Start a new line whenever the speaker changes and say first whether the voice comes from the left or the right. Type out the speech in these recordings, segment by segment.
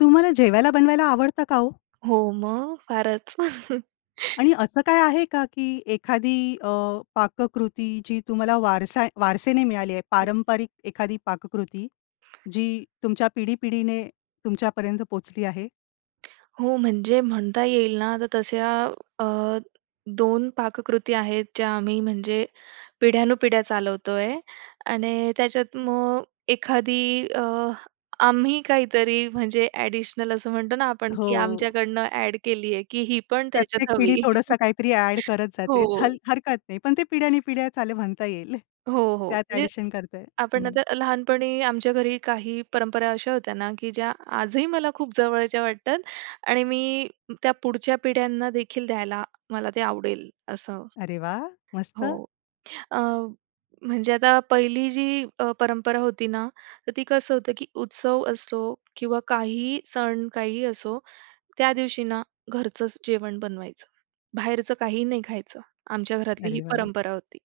left: तुम्हाला जेवायला बनवायला आवडतं का हो?
right: हो मग? फारच.
left: आणि असं काय आहे का, की एखादी अ, पाककृती जी तुम्हाला वारसा वारसेने मिळाली आहे,
right: हं.
left: पारंपरिक एखादी पाककृती जी तुमच्या पिढी-पिढीने तुमच्यापर्यंत पोहोचली आहे?
right: हो, म्हणजे म्हणता येईल ना, तर तशा अ, 2 पाककृती आहेत, ज्या आम्ही म्हणजे पिढ्यानुपिढ्या चालवतो आहे आणि त्याच्यात मग अ, एखादी अ, आम्ही काहीतरी म्हणजे एडिशनल असं म्हणतो ना आपण, की
left: हो.
right: आमच्याकडनं ॲड केली आहे की ही पण
left: प्रत्येक
right: त्याच्यात
left: पिढी
right: हवी,
left: थोडंसं काहीतरी ॲड करत जाते. हल
right: हो.
left: हरकत नाही. पण ते पिढ्या आणि पिढ्या चाले म्हणता येईल.
right: हो, हो.
left: त्यात
right: म्हणजे
left: ॲडिशन करता येईल.
right: आपण
left: हं.
right: आता लहानपणी आमच्या घरी काही परंपरा अशा होत्या ना, की ज्या आजही मला खूप जवळच्या वाटतात आणि मी त्या पुढच्या पिढ्यांना देखील द्यायला मला ते आवडेल, असं
left: अरे वाह! मस्त.
right: हो अ, म्हणजे आता पहिली जी अ, परंपरा होती ना तर ती कसं होतं की उत्सव असो किंवा काही सण काहीही असो, त्या दिवशी ना, घरचंच जेवण बनवायचं. बाहेरचं काही नाही खायचं. आमच्या घरातली ही
left: अरे वाह!
right: परंपरा होती,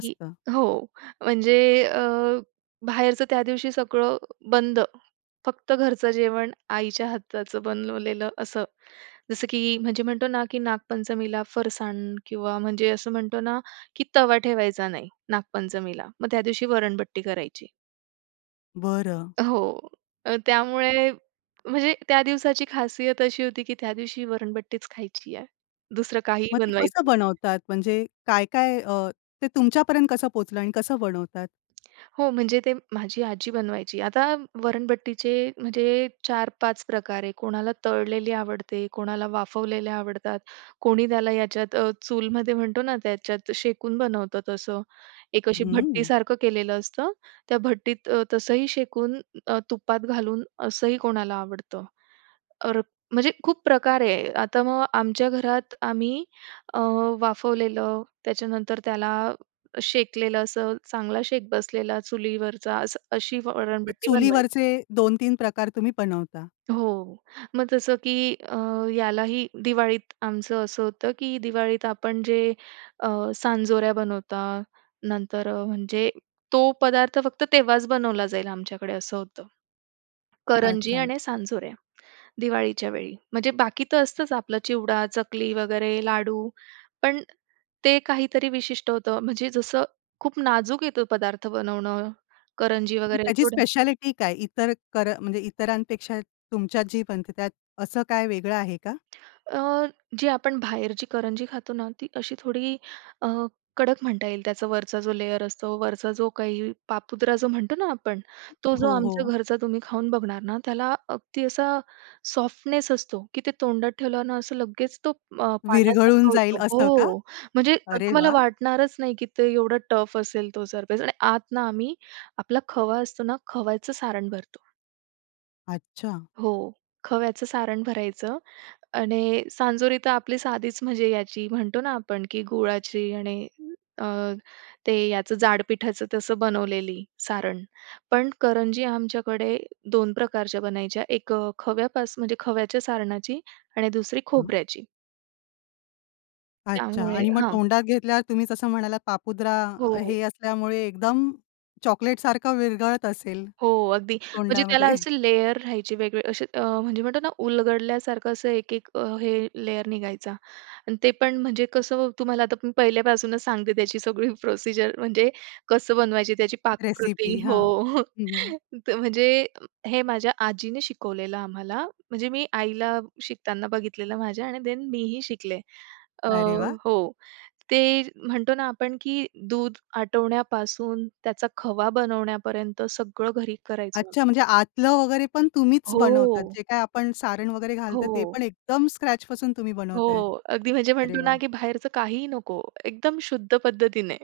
right: की हो, म्हणजे अ, बाहेरचं त्यादिवशी सगळं बंद. फक्त घरचं जेवण, आईच्या हाताचं बनवलेलं असं. जसं की म्हणजे म्हणतो ना, की नागपंचमीला फरसाण किंवा म्हणजे असं म्हणतो ना, की तवा ठेवायचा नाही नागपंचमीला मग त्यादिवशी वरणबट्टी करायची.
left: बरं.
right: हो, तर त्यामुळे म्हणजे त्या दिवसाची खासियत अशी होती की त्या दिवशी वरणभट्टीच खायची आहे. दुसरं काहीही
left: मग ते कसं
right: बनवायचं
left: बनवतात? म्हणजे काय-काय अ, ते तुमच्यापर्यंत कसं पोहचलं आणि कसं बनवतात?
right: हो, म्हणजे ते माझी आजी बनवायची. आता वरणभट्टीचे म्हणजे 4-5 प्रकार आहे. कोणाला तळलेली आवडते, कोणाला वाफवलेल्या आवडतात, कोणी त्याला याच्यात अ, चूलमध्ये म्हणतो ना, त्याच्यात शेकून बनवतं तसं. एक अशी
left: हम्म.
right: भट्टीसारखं केलेलं असतं, त्या भट्टीत तसंही शेकून अ, तुपात घालून असंही कोणाला आवडतं. तर म्हणजे खूप प्रकार आहे. आता मग आमच्या घरात आम्ही अ, वाफवलेलं, त्याच्यानंतर त्याला शेकलेलं, असं चांगला शेक बसलेला चुलीवरचा असं, अशी
left: ते
right: वरणभट्टी बनवायचो.
left: चुलीवरचे 2-3 प्रकार तुम्ही बनवता?
right: हो, मग जसं की अ, यालाही दिवाळीत आमचं असं होतं की दिवाळीत आपण जे अ, सांजोऱ्या बनवता, नंतर अ, म्हणजे तो पदार्थ फक्त तेव्हाच बनवला जाईल आमच्याकडे असं होतं. करंजी
left: अच्छा.
right: आणि सांजोऱ्या दिवाळीच्या वेळी म्हणजे बाकी तर असतंच आपलं चिवडा, चकली वगैरे लाडू. पण ते काहीतरी विशिष्ट होतं. म्हणजे जसं खूप नाजूक आहे तो पदार्थ बनवणं, करंजी
left: म्हणजे
right: वगैरे
left: त्याची
right: थोडं.
left: स्पेशालिटी काय? इतर कर म्हणजे इतरांपेक्षा तुमच्यात जी बनते त्यात असं काय वेगळं आहे का?
right: अ, जी आपण बाहेरची करंजी खातो ना, ती अशी थोडी अ, कडक म्हणता येईल. त्याचा वरचा जो लेयर असतो वरचा जो काही पापुद्रा जो म्हणतो ना आपण, तो जो
left: हो,
right: आमच्या
left: हो.
right: घरचा तुम्ही खाऊन बघणार ना, त्याला अगदी असा सॉफ्टनेस असतो की ते तोंडात ठेवलं ना, असं लगेच तो अ,
left: विरघळून
right: पाण्यासारखं
left: जाईल
right: होतो.
left: असं का?
right: हो. म्हणजे असं
left: अरे
right: तुम्हाला
left: वाह!
right: वाटणारच नाही की ते एवढं टफ असेल तो सरफेस आणि आत ना आम्ही, आपला खवा असतो ना, खव्याचं सारण भरतो.
left: अच्छा.
right: हो. खव्याचं सारण भरायचं आणि सांजोरी तर आपली साधीच म्हणजे याची म्हणतो ना, आपण की गुळाची आणि अ, ते याचं जाड पिठाचं तसं बनवलेली सारण. पण करंजी आमच्याकडे दोन प्रकारच्या बनायच्या, एक अ, खव्यापास म्हणजे खव्याच्या सारणाची आणि दुसरी
left: हं.
right: खोबऱ्याची.
left: अच्छा.
right: त्यामुळे
left: आणि मग
right: हां.
left: तोंडात घेतल्यावर तुम्ही जसं म्हणालात पापुद्रा
right: हो,
left: अ,
right: हो.
left: हे असल्यामुळे, एकदम चॉकलेट सारखं विरघळत असेल,
right: हो अगदी. म्हणजे त्याला
left: तोंडामध्ये?
right: असे लेयर राहायचे वेगळे असे अ, म्हणजे म्हणतो ना उलगडल्यासारखं असं एक, एक हे लेयर निघायचा आणि ते पण म्हणजे कसं, तुम्हाला आता मी पहिल्यापासूनच सांगते, त्याची सगळी प्रोसिजर. म्हणजे कसं बनवायची त्याची पाककृती
left: रेसिपी
right: हो.
left: हां हं, हं.
right: त म्हणजे हे माझ्या आजीने शिकवलेलं आम्हाला, म्हणजे मी आईला शिकताना बघितलेलं माझ्या आणि देन मीही शिकले. अ,
left: अरे वाह!
right: हो. ते म्हणतो ना आपण की दूध आटवण्यापासून त्याचा खवा बनवण्यापर्यंत सगळं घरी करायचं.
left: अच्छा, म्हणजे आतलं वगैरे पण तुम्हीच बनवतात.
right: हो.
left: जे काही आपण सारण वगैरे घालताय, ते
right: हो.
left: पण एकदम स्क्रॅचपासून तुम्ही बनवताय?
right: हो. अगदी म्हणजे
left: अरे
right: म्हणतो ना
left: वाह!
right: की बाहेरचं काहीही नको, एकदम शुद्ध पद्धतीने.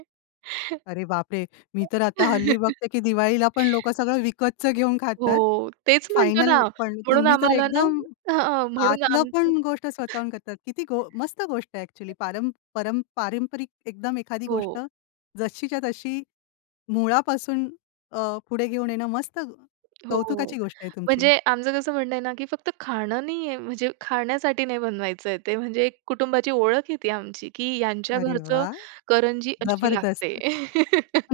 left: अरे बापरे! मी तर आता, हल्ली बघते की दिवाळीला पण लोकं सगळं विकतचं घेऊन खातात,
right: हो. तेच म्हणतो ना
left: फायनल पण.
right: म्हणून
left: तुम्ही तर
right: आम्हाला ना
left: एकदम
right: हां हां. म्हणून
left: आतलं
right: आमचं
left: पण गोष्ट स्वतःहून करतात, किती गो मस्त गोष्ट आहे अ‍ॅक्चुअली.
right: [unintelligible]
left: पारम पर पारंपरिक एकदम एखादी गोष्ट
right: हो.
left: जशीच्या तशी मुळापासून अ, पुढे घेऊन येणं. मस्त,
right: हो.
left: कौतुकाची गोष्ट आहे तुमची.
right: म्हणजे आमचं कसं म्हणणं आहे ना, की फक्त खाणं नाही आहे, म्हणजे खाण्यासाठी नाही बनवायचं आहे. ते म्हणजे कुटुंबाची ओळख आहे ती आमची, की यांच्या
left: अरे
right: घरचं
left: वाह!
right: करंजी अशी
left: जबरदस्त.
right: लागते.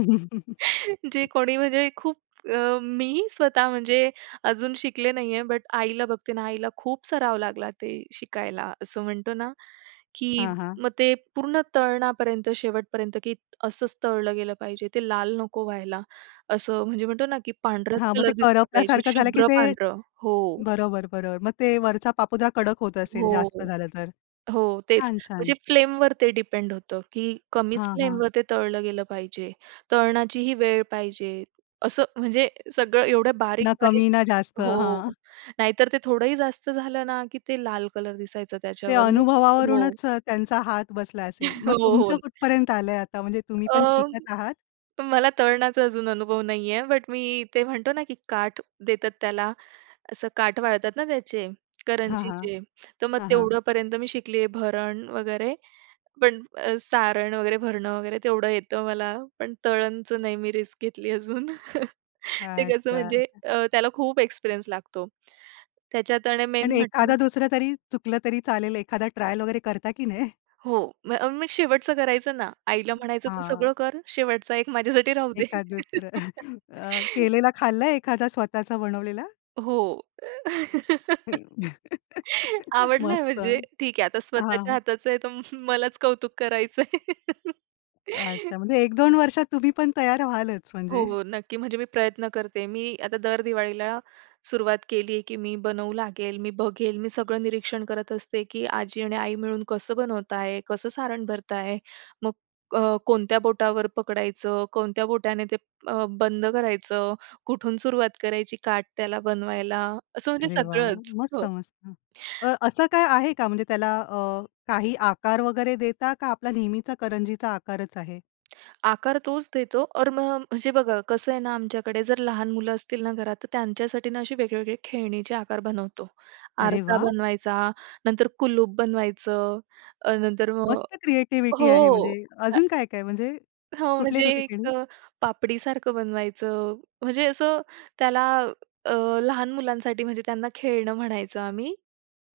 right: जे कोणी म्हणजे खूप अ, मी स्वतः म्हणजे अजून शिकले नाही आहे, बट आईला बघते ना, आईला खूप सराव लागला ते शिकायला. असं म्हणतो ना, की
left: हां, हां.
right: मग ते पूर्ण तळणापर्यंत शेवटपर्यंत की असंच तळलं गेलं पाहिजे, ते लाल नको व्हायला, असं म्हणजे म्हणतो ना, की पांढराच
left: हां. मग
right: कलर
left: ते
right: दिसला पाहिजे,
left: करपल्यासारखं झालं की
right: शुभ्र
left: ते
right: पांढरं हो.
left: बरोबर, बरोबर. मग ते वरचा पापुद्रा कडक होत असेल, जास्त
right: हो.
left: झालं तर.
right: हो तेच.
left: छान! छान!
right: म्हणजे फ्लेमवर ते डिपेंड होतं, की कमीच
left: हां, हां.
right: फ्लेमवर ते तळलं गेलं पाहिजे. तळण्याचीही वेळ पाहिजे. असं म्हणजे सगळं एवढं बारीक,
left: ना
right: बारीक
left: कमी ना जास्त.
right: हो.
left: हां.
right: नाहीतर ते थोडंही जास्त झालं ना, की ते लाल कलर दिसायचं
left: ते
right: त्याच्यावर मग हो.
left: अनुभवावरूनच त्यांचा हात बसला असेल. मग
right: हो, हो.
left: तुमचं कुठपर्यंत आलंय आता? म्हणजे तुम्ही पण
right: अ,
left: शिकत आहात?
right: मला तळणाचा अजून अनुभव नाही आहे, बट मी ते म्हणतो ना, की काठ देतात त्याला. असं काठ वाळतात ना त्याचे,
left: हां, हां,
right: करंजीचे तर मग
left: हां, हां.
right: तेवढंपर्यंत मी शिकली आहे. भरण वगैरे, पण सारण वगैरे भरणं वगैरे तेवढं येतं मला, पण तळणचं नाही मी रिस्क घेतली अजून. ते कसं
left: अच्छा,
right: म्हणजे
left: अच्छा.
right: अ, त्याला खूप एक्सपिरियन्स लागतो त्याच्यात. आणि
left: पण
right: मेन म्हणजे
left: एखादा दुसरा तरी चुकलं तरी चालेल, एखादा ट्रायल वगैरे करता की नाय?
right: हो, मग मी शेवटचं करायचं ना, आईला म्हणायचं तू सगळं
left: हां.
right: कर, शेवटचा एक माझ्यासाठी राहू दे.
left: एखादं दुसरं अ, केलेला खाल्लंय एखादा स्वतःचा बनवलेला?
right: हो आवडलंय
left: मस्त!
right: म्हणजे
left: हां,
right: ठीक आहे. आता स्वतःच्या
left: हां.
right: हाताचं आहे तर मलाच कौतुक करायचंय.
left: अच्छा! म्हणजे 1-2 वर्षात तुम्ही पण तयार व्हालच
right: हो,
left: म्हणजे?
right: हो नक्की. म्हणजे मी प्रयत्न करते मी आता दर दिवाळीला सुरुवात केली, की मी बनवू लागेल, मी बघेल मी सगळं निरीक्षण करत असते, की आजी आणि आई मिळून कसं बनवत आहे, कसं सारण भरत आहे. मग अ, कोणत्या बोटावर पकडायचं, कोणत्या बोटाने ते बंद अ, करायचं, कुठून सुरुवात करायची काठ त्याला बनवायला असं म्हणजे
left: अरे वाह!
right: सगळंच.
left: मग
right: हो.
left: समजतं अ, असं काय आहे का, म्हणजे त्याला अ, काही आकार वगैरे देता? का आपला नेहमीचा करंजीचा आकारच आहे?
right: आकार तोच देतो और मग म्हणजे बघा कसं आहे ना आमच्याकडे जर लहान मुलं असतील ना, घरात तर त्यांच्यासाठी ना, असे वेगळे-वेगळे खेळणीचे आकार बनवतो.
left: अरे
right: आरसा
left: वाह!
right: बनवायचा, नंतर कुलूप बनवायचं, अ, नंतर मग
left: मस्त क्रीएटिविटी आहे.
right: हो.
left: म्हणजे अजून काय, काय. म्हणजे
right: हो. म्हणजे
left: कुठले-कुठले
right: एक
left: खेळू?
right: पापडीसारखं बनवायचं, म्हणजे असं त्याला अ, लहान मुलांसाठी, म्हणजे त्यांना खेळणं म्हणायचं आम्ही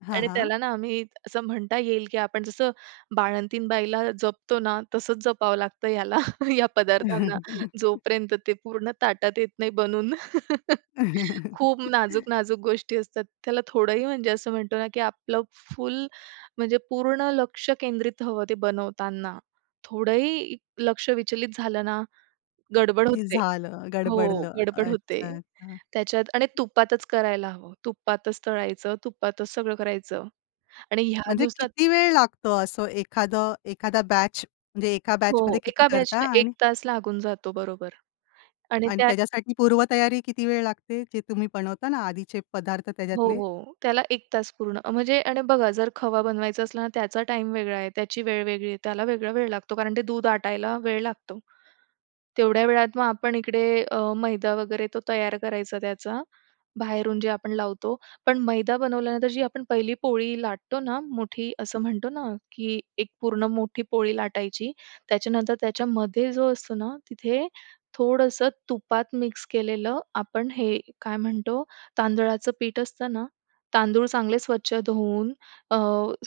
left: हां,
right: आणि
left: हां.
right: त्याला ना आम्ही, असं म्हणता येईल की आपण जसं बाळंतीण बाईला जपतो ना, तसंच जपावं लागतं ह्याला, ह्या पदार्थांना जोपर्यंत ते पूर्ण ताटात येत नाही बनून. खूप नाजूक नाजूक गोष्टी असतात, त्याला थोडंही म्हणजे असं म्हणतो ना की आपलं फुल म्हणजे पूर्ण लक्ष केंद्रित हवं ते बनवताना. थोडंही लक्ष विचलित झालं ना, गडबड
left: की
right: होते.
left: झालं
right: हो.
left: गडबडलं
right: गडबड होते
left: अच्छा, अच्छा.
right: त्याच्यात. आणि तुपातच करायला हवं, तुपातच तळायचं, तुपातच सगळं करायचं. आणि ह्या
left: म्हणजे
right: दिवसात
left: किती वेळ लागतो, असं एखादा एखादा बॅच म्हणजे एका
right: हो, हो.
left: बॅचमध्ये किती
right: एका
left: करता?
right: बॅचला 1
left: आणि
right: तास लागून जातो बरोबर. आणि
left: आणि
right: त्या
left: त्याच्यासाठी पूर्वतयारी किती वेळ लागते? जे तुम्ही बनवता ना आधीचे पदार्थ
right: हो,
left: त्याच्यातले?
right: हो. त्याला 1 तास पूर्ण. म्हणजे आणि बघा जर खवा बनवायचं असलं ना त्याचा टाईम वेगळा आहे, त्याची वेळ वेगळी आहे, त्याला वेगळा वेळ लागतो, कारण ते दूध आटायला वेळ लागतो. तेवढ्या वेळात मग आपण इकडे अ, मैदा वगैरे तो तयार करायचा त्याचा, बाहेरून जे आपण लावतो, पण मैदा बनवल्यानंतर जी आपण पहिली पोळी लाटतो ना, मोठी असं म्हणतो ना की एक पूर्ण मोठी पोळी लाटायची, त्याच्यानंतर त्याच्यामध्ये जो असतो ना, तिथे थोडंसं तुपात मिक्स केलेलं आपण हे काय म्हणतो तांदुळाचं पीठ असतं ना, तांदूळ चांगले स्वच्छ धुवून अ,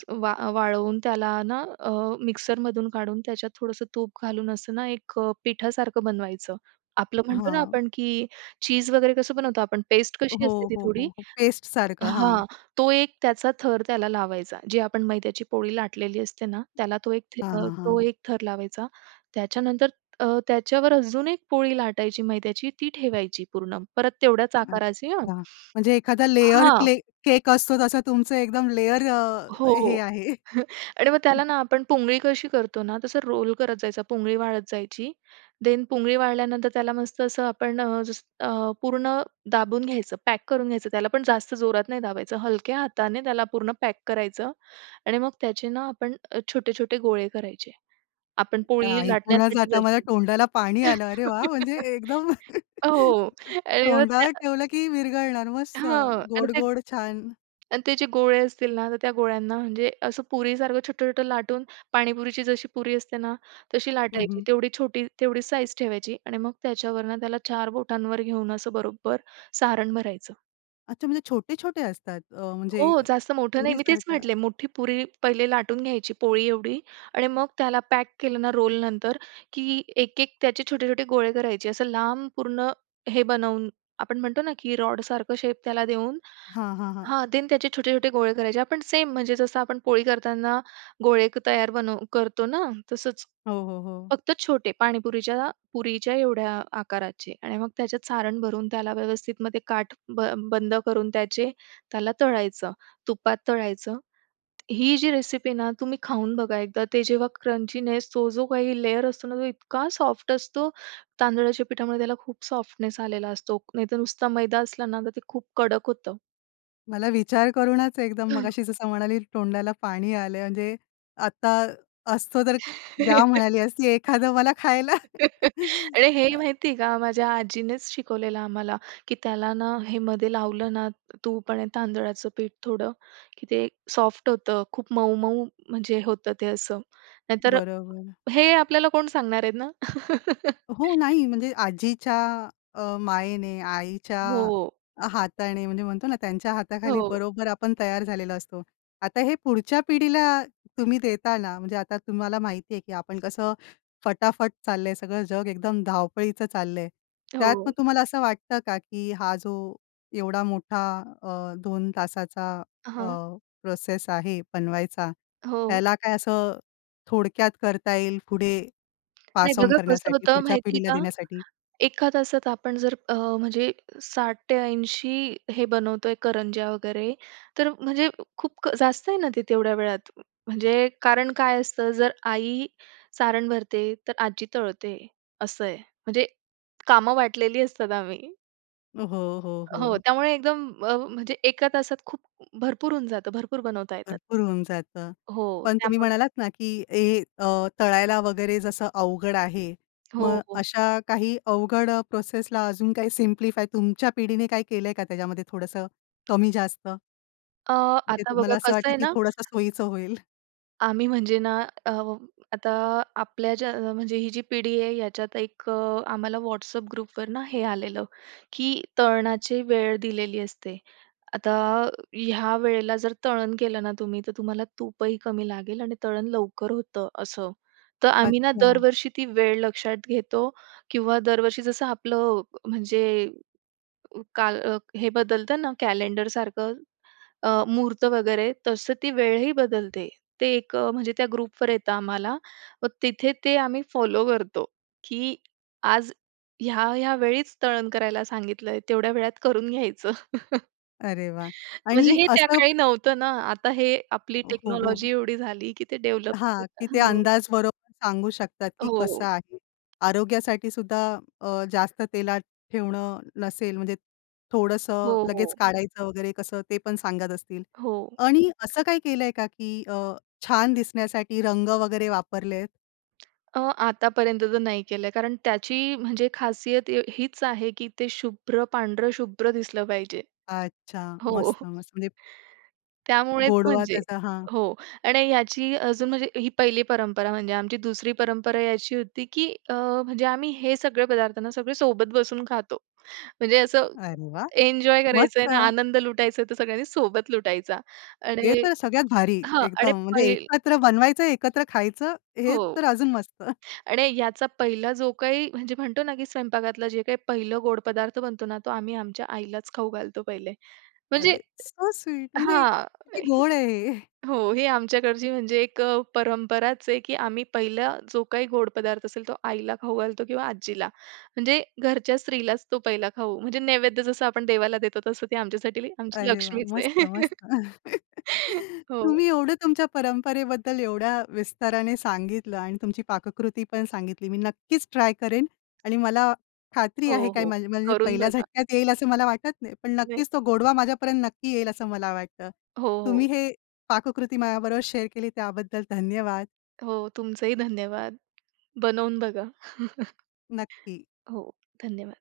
right: वा वाळवून त्याला ना अ, मिक्सरमधून काढून त्याच्यात थोडंसं तूप घालून असं ना एक अ, पिठासारखं बनवायचं. आपलं म्हणतो ना
left: हां.
right: आपण, की चीझ वगैरे कसं बनवतो आपण पेस्ट
left: हो,
right: कशी असते ती
left: हो,
right: थोडी
left: हो, हो, पेस्ट सारखं
right: हां.
left: हां.
right: तो एक त्याचा थर त्याला लावायचा, जी आपण मैद्याची पोळी लाटलेली असते ना, त्याला तो एक
left: हां, हां,
right: तो
left: हां.
right: एक अ, थर लावायचा. त्याच्यानंतर अ, त्याच्यावर अजून एक पोळी लाटायची मैद्याची, ती ठेवायची पूर्ण परत तेवढ्याच आकाराची हां
left: अच्छा. म्हणजे एखादा लेयर
right: हां.
left: क्ले केक असतो जसं तुमचं एकदम लेयर
right: हो, हो.
left: हे आहे.
right: आणि मग त्याला
left: [unintelligible]
right: ना आपण पुंगळी कशी करतो ना, तसं रोल करत जायचा, पुंगळी वाळत जायची. देन पुंगळी वाळल्यानंतर, त्याला मस्त असं आपण अ, जसं पूर्ण दाबून घ्यायचं, पॅक करून घ्यायचं, त्याला पण जास्त जोरात नाही दाबायचं, हलक्या हाताने त्याला पूर्ण पॅक करायचं. आणि मग त्याचे ना आपण छोटे-छोटे गोळे करायचे. आपण
left: अ,
right: पोळी
left: ऐकूनच
right: लाटण्यासाठी
left: आता मला
right: जसे.
left: तोंडाला पाणी आलं. अरे वाह! म्हणजे एकदम
right: हो आणि मग
left: तोंडावर
right: त्या
left: ठेवलं की विरघळणार. मस्त.
right: हां आणि ते
left: गोड-गोड छान.
right: आणि त्याचे गोळे असतील ना, तर त्या गोळ्यांना म्हणजे असं पुरीसारखं छोटं-छोटं लाटून पाणीपुरीची जशी पुरी असते ना तशी
left: हं,
right: लाटायची.
left: हं.
right: तेवढी छोटी, तेवढी साइज ठेवायची आणि मग त्याच्यावरनं त्याला चार बोटांवर घेऊन असं बरोबर सारण भरायचं.
left: अच्छा म्हणजे छोटे-छोटे असतात? अ, म्हणजे
right: हो, जास्त मोठं नाही, मी तेच
left: पुरीसारखं.
right: म्हटले मोठी पुरी पहिले लाटून घ्यायची पोळी एवढी. आणि मग त्याला पॅक केलं ना रोल नंतर, की एक-एक त्याचे छोटे-छोटे गोळे करायचे, असं लांब पूर्ण हे बनवून आपण म्हणतो ना की रॉड सारखं शेप त्याला देऊन.
left: हां, हां, हां.
right: हां देन त्याचे छोटे-छोटे गोळे करायचे. आपण सेम म्हणजे जसं आपण पोळी करताना, गोळे तयार बनव करतो ना तसंच.
left: हो, हो, हो.
right: फक्त छोटे पाणीपुरीच्या पुरीच्या एवढ्या आकाराचे आणि मग त्याच्यात सारण भरून, त्याला व्यवस्थित मग काठ ब बंद करून त्याचे त्याला तळायचं, तुपात तळायचं. ही जी रेसिपी आहे ना तुम्ही खाऊन बघा एकदा, ते जेव्हा क्रंचीनेस तो जो काही लेयर असतो ना, तो इतका सॉफ्ट असतो तांदळाच्या पिठामुळे, त्याला खूप सॉफ्टनेस आलेला असतो. नाहीतर नुसता मैदा असला ना तर ते खूप कडक होतं.
left: मला विचार करूनच एकदम,
right: हं.
left: मगाशी जसं म्हणाली तोंडाला पाणी आलं म्हणजे. आत्ता असतं तर द्या म्हणाली असती एखादं मला खायला.
right: अरे हे
left: हां.
right: माहिती आहे का, माझ्या आजीनेच शिकवलेलं आम्हाला. की त्याला ना, हे मध्ये लावलं ना, तूप आणि तांदळाचं पीठ थोडं, की ते सॉफ्ट होतं खूप मऊ-मऊ म्हणजे होतं ते असं. नाहीतर
left: बरोबर.
right: हे आपल्याला कोण सांगणार आहेत ना?
left: हो नाही म्हणजे आजीच्या अ, मायेनी, आईच्या
right: हो.
left: हातानी, म्हणजे म्हणतो ना त्यांच्या हाताखाली
right: हो.
left: बरोबर आपण तयार झालेलो असतो. आता हे पुढच्या पिढीला तुम्ही देताना, म्हणजे आता तुम्हाला माहिती आहे, की आपण कसं फटाफट चाललंय, सगळं जग एकदम धावपळीचं चाललंय. त्यात मग
right: हो.
left: तुम्हाला असं वाटतं का, की हा जो एवढा मोठा अ, 2 तासाचा अ,
right: हां.
left: प्रोसेस आहे बनवायचा,
right: हो.
left: याला काय असं थोडक्यात करता येईल पुढे,
right: नाही
left: पास ऑन
right: बघा कसं
left: करण्यासाठी,
right: होतं
left: पुढच्या
right: माहिती आहे
left: पिढीला
right: का.
left: देण्यासाठी?
right: एका तासात आपण जर अ, म्हणजे 60 ते 80 हे बनवतोय करंज्या वगैरे, तर म्हणजे खूप जास्त आहे ना ते तेवढ्या वेळात. म्हणजे कारण काय असतं जर आई सारण भरते, तर आजी तळतंय असं आहे. म्हणजे कामं वाटलेली असतात आम्ही.
left: हो, हो,
right: हो,
left: हो.
right: त्यामुळे एकदम अ, म्हणजे एका तासात खूप भरपूर होऊन जातं. भरपूर बनवता येतात.
left: भरपूर होऊन जातं.
right: हो,
left: पण तुम्ही
right: त्यामुळे
left: म्हणालात ना, की हे अ, तळायला वगैरे जसं अवघड आहे,
right: हो,
left: मग
right: हो.
left: अशा काही अवघड प्रोसेसला अजून काही सिम्प्लिफाय तुमच्या पिढीने काही केलंय का त्याच्यामध्ये थोडंसं कमी-जास्त?
right: अ,
left: म्हणजे
right: आता बघा
left: तुम्हाला असं
right: कसं
left: वाटतं,
right: आहे
left: की
right: ना
left: थोडंसं सोयीचं होईल?
right: आम्ही म्हणजे ना, अ, आता आपल्या ज्या म्हणजे ही जी पिढी आहे याच्यात एक अ, आम्हाला WhatsApp ग्रुपवर ना हे आलेलं, की तळणाची वेळ दिलेली असते. आता अ, ह्या वेळेला जर तळण केलं ना तुम्ही, तर तुम्हाला तूपही कमी लागेल आणि तळण लवकर होतं असं. तर आम्ही ना
left: अच्छा.
right: दरवर्षी ती वेळ लक्षात घेतो किंवा दरवर्षी जसं आपलं अ, म्हणजे काल हे बदलतं ना कॅलेंडरसारखं, अ, मुहूर्त वगैरे तसं ती वेळही बदलते. ते एक म्हणजे त्या ग्रुपवर येतं आम्हाला. मग तिथे ते आम्ही फॉलो करतो, की आज ह्या ह्या वेळीच तळण करायला सांगितलं आहे, तेवढ्या वेळात करून घ्यायचं.
left: अरे वाह!
right: म्हणजे
left: आणि
right: हे त्या
left: असं
right: काळी नव्हतं ना. आता हे आपली
left: हो, हो,
right: टेक्नॉलॉजी
left: हो.
right: एवढी झाली की ते डेव्हलप
left: हां, की
right: [unintelligible]
left: ते
right: हो.
left: अंदाज बरोबर सांगू शकतात, की कसं
right: हो.
left: आहे. आरोग्यासाठीसुद्धा अ, जास्त तेलात ठेवणं नसेल म्हणजे
right: हो,
left: थोडंसं लगेच
right: हो.
left: काढायचं वगैरे कसं, ते पण सांगत असतील.
right: हो.
left: आणि असं काही केलंय का, की अ, छान दिसण्यासाठी रंग वगैरे वापरलेत?
right: अ, आतापर्यंत तर नाही केलंय, कारण त्याची म्हणजे खासियत य हीच आहे की ते शुभ्र पांढरं शुभ्र दिसलं पाहिजे.
left: अच्छा.
right: हो.
left: मस्त, मस्त! म्हणजे
right: त्यामुळेच
left: गोडवा
right: म्हणजे
left: त्याचा हां.
right: हो, आणि याची अजून म्हणजे ही पहिली परंपरा म्हणजे आमची दुसरी परंपरा ही अशी होती, की अ, म्हणजे आम्ही हे सगळे पदार्थ ना सगळे सोबत बसून खातो. म्हणजे असं
left: अरे वाह!
right: एन्जॉय करायचं आहे ना,
left: मस्त.
right: आनंद लुटायचं तर सगळ्यांनी सोबत लुटायचा
left: हे
right: आणि
left: तर सगळ्यात भारी
right: हां, आणि
left: एकदम. म्हणजे
right: पहील
left: एकत्र बनवायचं, एकत्र खायचं हे
right: हो.
left: तर अजून मस्त.
right: आणि याचा पहिला जो काही म्हणजे म्हणतो ना, की स्वयंपाकघरातला जे काही पहिलं गोड पदार्थ बनतो ना, तो आम्ही आमच्या आईलाच खाऊ घालतो पहिले. म्हणजे
left: अरे, सो स्वीट. म्हणजे
right: हां,
left: किती
right: ही
left: गोड आहे हे.
right: हो, ही आमच्याकडची म्हणजे एक अ, परंपराच आहे, की आम्ही पहिला जो काही गोड पदार्थ असेल, तो आईला खाऊ घालतो किंवा आजीला, म्हणजे घरच्या स्त्रीलाच तो पहिला खाऊ, म्हणजे नैवेद्य जसं आपण देवाला देतो तसं ते आमच्यासाठी ती आमची
left: अरे वाह!
right: लक्ष्मीच
left: मस्त,
right: आहे.
left: मस्त.
right: हो.
left: तुम्ही एवढं तुमच्या परंपरेबद्दल एवढ्या विस्ताराने सांगितलं आणि तुमची पाककृती पण सांगितली. मी नक्कीच ट्राय करेन आणि मला खात्री आहे,
right: हो,
left: काय
right: हो.
left: माझ माझी म्हणजे
right: करून
left: पहिल्या
right: बघा.
left: झटक्यात येईल असं मला वाटत नाही. पण
right: नाही
left: नक्कीच तो गोडवा माझ्यापर्यंत नक्की येईल असं मला वाटतं.
right: हो, हो.
left: तुम्ही ही पाककृती माझ्याबरोबर शेअर केली त्याबद्दल धन्यवाद.
right: हो, तुमचंही धन्यवाद. बनवून बघा.
left: नक्की.
right: हो, धन्यवाद.